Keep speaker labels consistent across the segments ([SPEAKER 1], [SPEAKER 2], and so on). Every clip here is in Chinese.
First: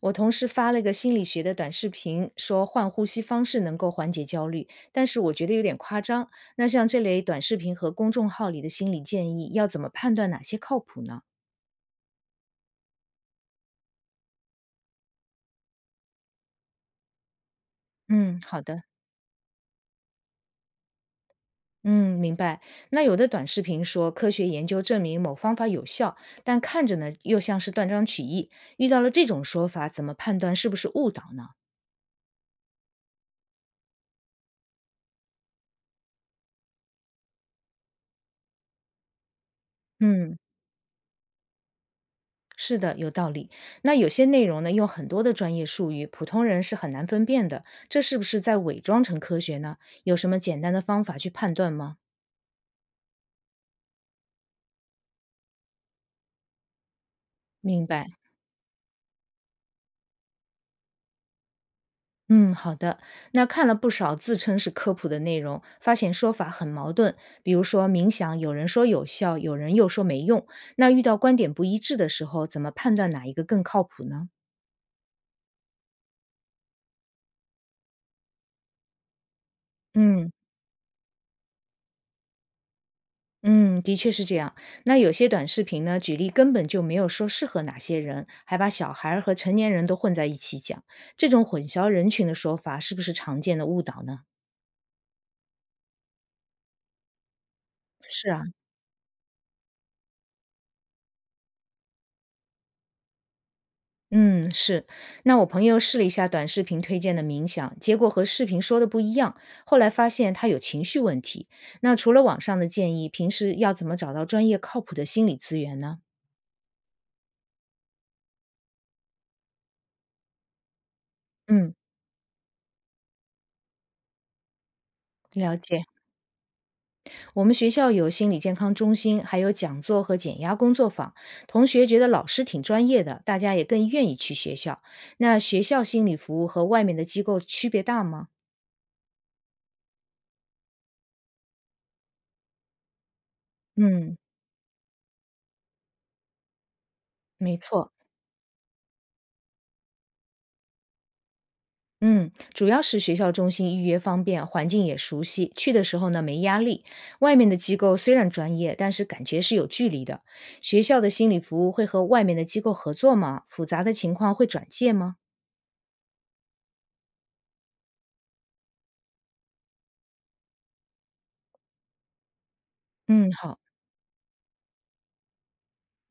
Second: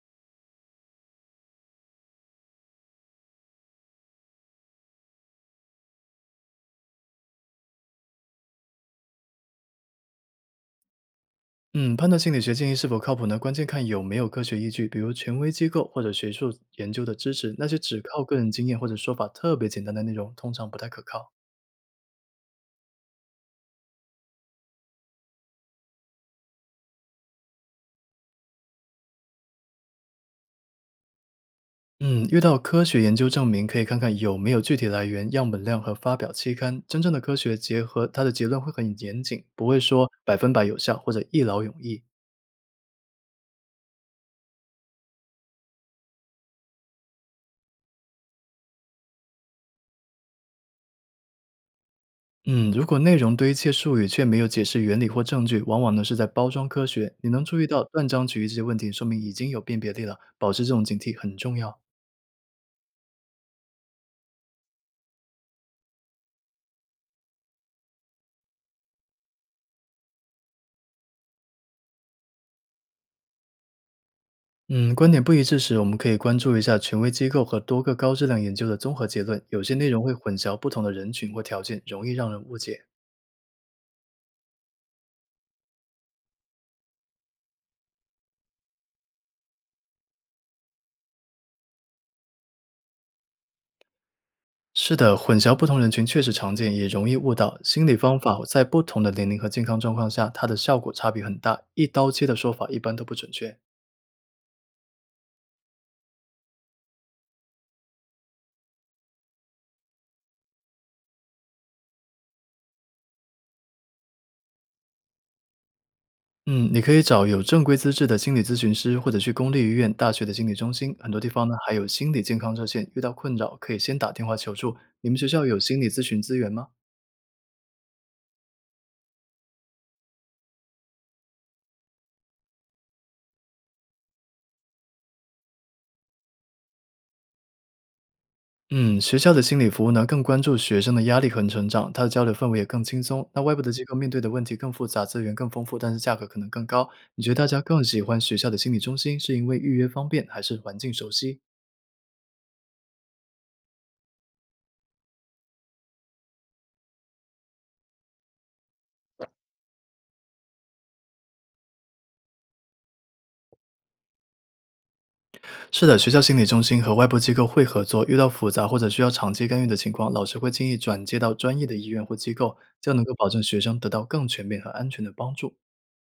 [SPEAKER 1] 我同事发了个心理学的短视频，说换呼吸方式能够缓解焦虑，但是我觉得有点夸张。那像这类短视频和公众号里的心理建议，要怎么判断哪些靠谱呢？
[SPEAKER 2] 嗯，判断心理学建议是否靠谱呢？关键看有没有科学依据，比如权威机构或者学术研究的支持。那些只靠个
[SPEAKER 1] 嗯，
[SPEAKER 2] 人
[SPEAKER 1] 好
[SPEAKER 2] 经验
[SPEAKER 1] 的。
[SPEAKER 2] 或者说法特别简单的内容，通常不太可靠。
[SPEAKER 1] 嗯，明白。那有的短视频说科学研究证明某方法有效，但看着呢又像是断章取义。遇到了这种说法，怎么判断是不是误导呢？
[SPEAKER 2] 嗯，遇到科学研究证明，可以看看有没有具体来源、样本量和发表期刊。真正的科学结合它的结论会很严谨，不会说百
[SPEAKER 1] 嗯，
[SPEAKER 2] 分百有效或者一劳永逸。
[SPEAKER 1] 是的，有道理。那有些内容呢，用很多的专业术语，普通人是很难分辨的。这是不是在伪装成科学呢？有什么简单的方法去判断吗？
[SPEAKER 2] 嗯，如果内容堆砌术语却没有解释原理或证据，往往呢是在包装科学。你能注意到
[SPEAKER 1] 明
[SPEAKER 2] 断
[SPEAKER 1] 白。
[SPEAKER 2] 章取义这些问题，说明已经有辨别力了。保持这种警惕很重要。
[SPEAKER 1] 嗯，好的。那看了不少自称是科普的内容，发现说法很矛盾。比如说冥想，有人说有效，有人又说没用。那遇到观点不一致的时候，怎么判断哪一个更靠谱呢？
[SPEAKER 2] 嗯，观点不一致时，我们可以关注一下权威机构和多个高质量研究的综合结论。有些内容会
[SPEAKER 1] 嗯。
[SPEAKER 2] 混淆不同的人群或条件，容易让人误解。
[SPEAKER 1] 嗯，的确是这样。那有些短视频呢，举例根本就没有说适合哪些人，还把小孩儿和成年人都混在一起讲，这种混淆人群的说法是不是常见的误导呢？
[SPEAKER 2] 是的，混淆不同人群确实常见，也容易误导。心理方
[SPEAKER 1] 是
[SPEAKER 2] 法
[SPEAKER 1] 啊，
[SPEAKER 2] 在不同的年龄和健康状况下，它的效果差别很大，一刀切的说法一般都不准确。
[SPEAKER 1] 嗯，是。那我朋友试了一下短视频推荐的冥想，结果和视频说的不一样，后来发现他有情绪问题。那除了网上的建议，平时要怎么找到专业靠谱的心理资源呢？
[SPEAKER 2] 嗯，你可以找有正规资质的心理咨询师，或者去公立医院、大学的心理中心。很多地方呢还
[SPEAKER 1] 嗯，
[SPEAKER 2] 有心理健康热线，遇到困扰可以先打电话求助。你们学校
[SPEAKER 1] 了
[SPEAKER 2] 有心
[SPEAKER 1] 解。
[SPEAKER 2] 理咨询资源吗？
[SPEAKER 1] 我们学校有心理健康中心，还有讲座和减压工作坊。同学觉得老师挺专业的，大家也更愿意去学校。那学校心理服务和外面的机构区别大吗？
[SPEAKER 2] 嗯，学校的心理服务呢，更关注学生的压力和成长，他的交流氛围也更轻松。那外部的机构面
[SPEAKER 1] 嗯，
[SPEAKER 2] 对的问题更复杂，资源更丰富，但是价格可能更高。你觉得大
[SPEAKER 1] 没
[SPEAKER 2] 家更
[SPEAKER 1] 错。
[SPEAKER 2] 喜欢学校的心理中心，是因为预约方便，还是环境熟悉？
[SPEAKER 1] 嗯，主要是学校中心预约方便，环境也熟悉，去的时候呢没压力。外面的机构虽然专业，但是感觉是有距离的。学校的心理服务会和外面的机构合作吗？复杂的情况会转介吗？
[SPEAKER 2] 是的，学校心理中心和外部机构会合作，遇到复杂或者需要长期干预的情况，老师会建议转接到专业的医院或机构，这样能够保
[SPEAKER 1] 嗯，
[SPEAKER 2] 证
[SPEAKER 1] 好。
[SPEAKER 2] 学生得到更全面和安全的帮助。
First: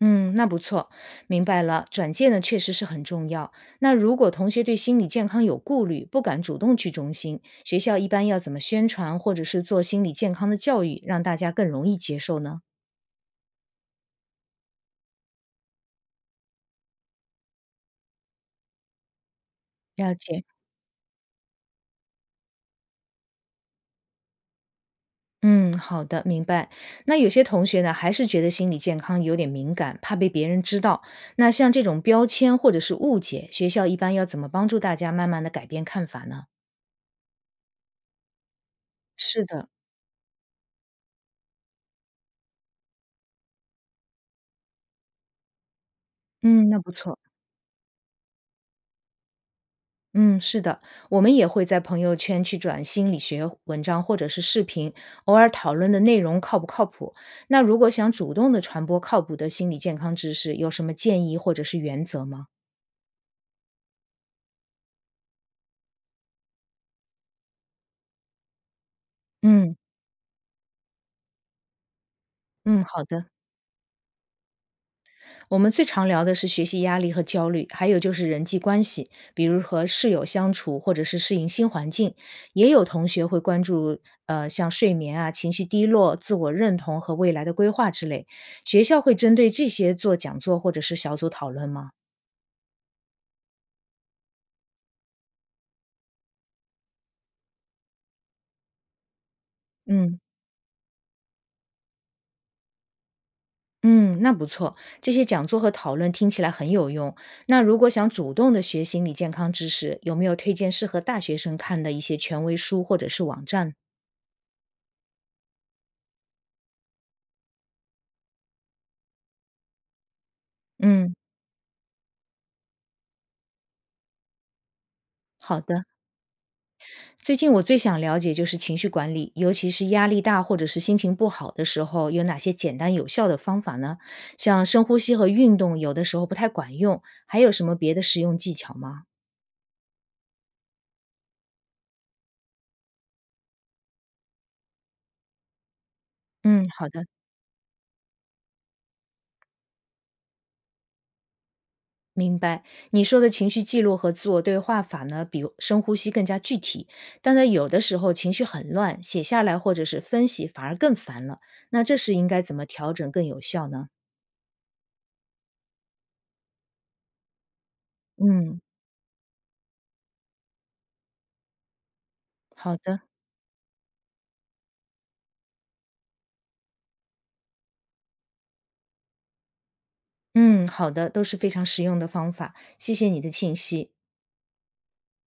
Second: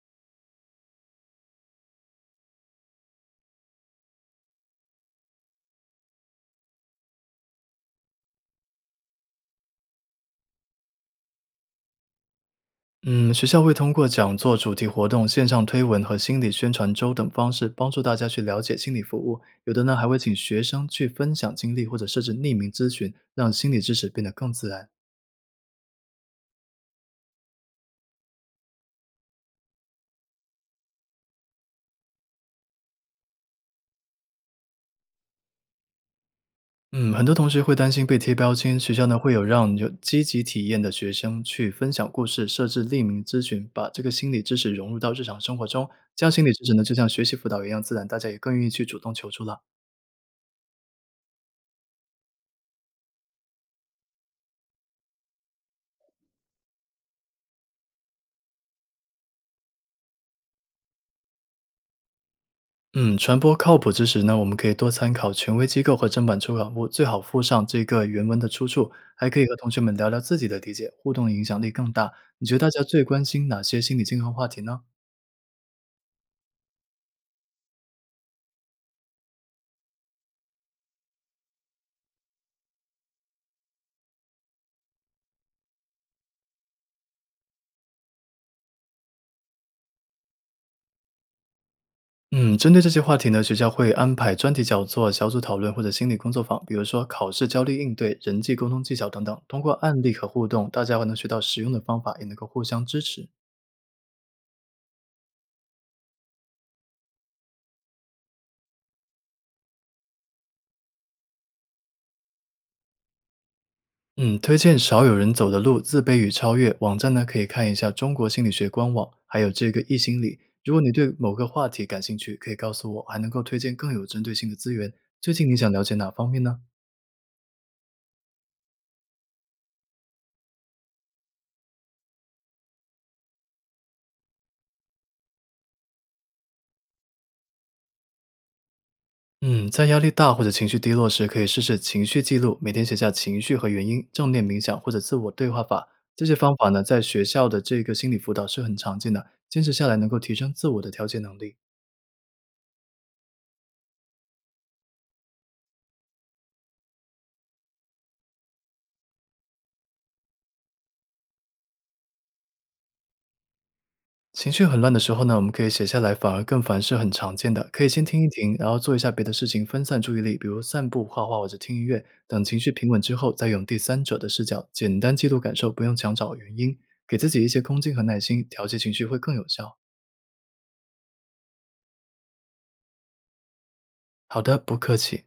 [SPEAKER 1] 嗯，那不错，明白了。转介呢，确实是很重要。那如果同学对心理健康有顾虑，不敢主动去中心，学校一般要怎么宣传，或者是做心理健康的教育，让大家更容易接受呢？
[SPEAKER 2] 嗯，学校会通过讲座、主题活动、线上推文和心理宣传周等方式，帮助大家去了解心理服务。有的呢，还
[SPEAKER 1] 了
[SPEAKER 2] 会请
[SPEAKER 1] 解，
[SPEAKER 2] 学生去分享经历，或者设置匿名咨询，让心理知识变得更自然。
[SPEAKER 1] 嗯，好的，明白。那有些同学呢，还是觉得心理健康有点敏感，怕被别人知道。那像这种标签或者是误解，学校一般要怎么帮助大家慢慢的改变看法呢？
[SPEAKER 2] 嗯，很多同学会担心被贴标签，学校呢会有
[SPEAKER 1] 是的，
[SPEAKER 2] 让有积极体验的学生去分享故事，设置匿名咨询，把这个心理知识融入到日常生活中。这样心理知
[SPEAKER 1] 嗯，
[SPEAKER 2] 识
[SPEAKER 1] 那
[SPEAKER 2] 呢，
[SPEAKER 1] 不
[SPEAKER 2] 就像
[SPEAKER 1] 错。
[SPEAKER 2] 学习辅导一样自然，大家也更愿意去主动求助了。
[SPEAKER 1] 嗯，是的，我们也会在朋友圈去转心理学文章或者是视频，偶尔讨论的内容靠不靠谱？那如果想主动的传播靠谱的心理健康知识，有什么建议或者是原则吗？
[SPEAKER 2] 嗯，传播靠谱知识呢，我们可以多参考权威机构和正版出版物，最好附上这个原文的出处，还可以和同
[SPEAKER 1] 嗯
[SPEAKER 2] 学们聊聊自己的理解，互动的影响力更大。你觉得大家
[SPEAKER 1] 嗯，
[SPEAKER 2] 最
[SPEAKER 1] 好
[SPEAKER 2] 关
[SPEAKER 1] 的。
[SPEAKER 2] 心哪些心理健康话题呢？
[SPEAKER 1] 我们最常聊的是学习压力和焦虑，还有就是人际关系，比如和室友相处，或者是适应新环境。也有同学会关注，像睡眠啊、情绪低落、自我认同和未来的规划之类。学校会针对这些做讲座或者是小组讨论吗？
[SPEAKER 2] 嗯，针对这些话题呢，学校会安排专题讲座、小组讨论或者心理工作坊，比如说考试焦虑应对、人际沟通技巧等等。通过案例
[SPEAKER 1] 嗯
[SPEAKER 2] 和互动，大家还能学到实用的方法，也能够互相支持。
[SPEAKER 1] 嗯，那不错，这些讲座和讨论听起来很有用。那如果想主动的学心理健康知识，有没有推荐适合大学生看的一些权威书或者是网站？
[SPEAKER 2] 嗯，推荐少有人走的路：自卑与超越。网站呢，可以看一下中国心理学官网，还有这个易心理。如果你
[SPEAKER 1] 嗯，
[SPEAKER 2] 对某个话题感兴趣，可以告诉我，还能够推荐更有针对性的资源。最近你
[SPEAKER 1] 好
[SPEAKER 2] 想了
[SPEAKER 1] 的。
[SPEAKER 2] 解哪方面呢？
[SPEAKER 1] 最近我最想了解就是情绪管理，尤其是压力大或者是心情不好的时候，有哪些简单有效的方法呢？像深呼吸和运动，有的时候不太管用，还有什么别的实用技巧吗？
[SPEAKER 2] 嗯，在压力大或者情绪低落时，可以试试情绪记录，每天写下情绪和原因，正念冥想或者自我对话法。这些方
[SPEAKER 1] 嗯，
[SPEAKER 2] 法呢，
[SPEAKER 1] 好
[SPEAKER 2] 在
[SPEAKER 1] 的，
[SPEAKER 2] 学校的这个心理辅导是很常见的，坚持下来能够提升自我的调节能力。
[SPEAKER 1] 明白。你说的情绪记录和自我对话法呢，比深呼吸更加具体，但呢，有的时候情绪很乱，写下来或者是分析反而更烦了。那这时应该怎么调整更有效呢？
[SPEAKER 2] 情绪很乱的时候呢，我们可以写下来，反而更烦是很常见的。可以先听一听，
[SPEAKER 1] 嗯，
[SPEAKER 2] 然后做一下别的事情，分散注意力，比如散步、画画或者听音乐。等情绪
[SPEAKER 1] 好
[SPEAKER 2] 平
[SPEAKER 1] 的，
[SPEAKER 2] 稳之后，再用第三者的视角简单记录感受，不用强找原因，给自己一些空间和耐心，调节情绪会更有效。
[SPEAKER 1] 嗯，好的，都是非常实用的方法，谢谢你的信息。
[SPEAKER 2] 好的，不客气。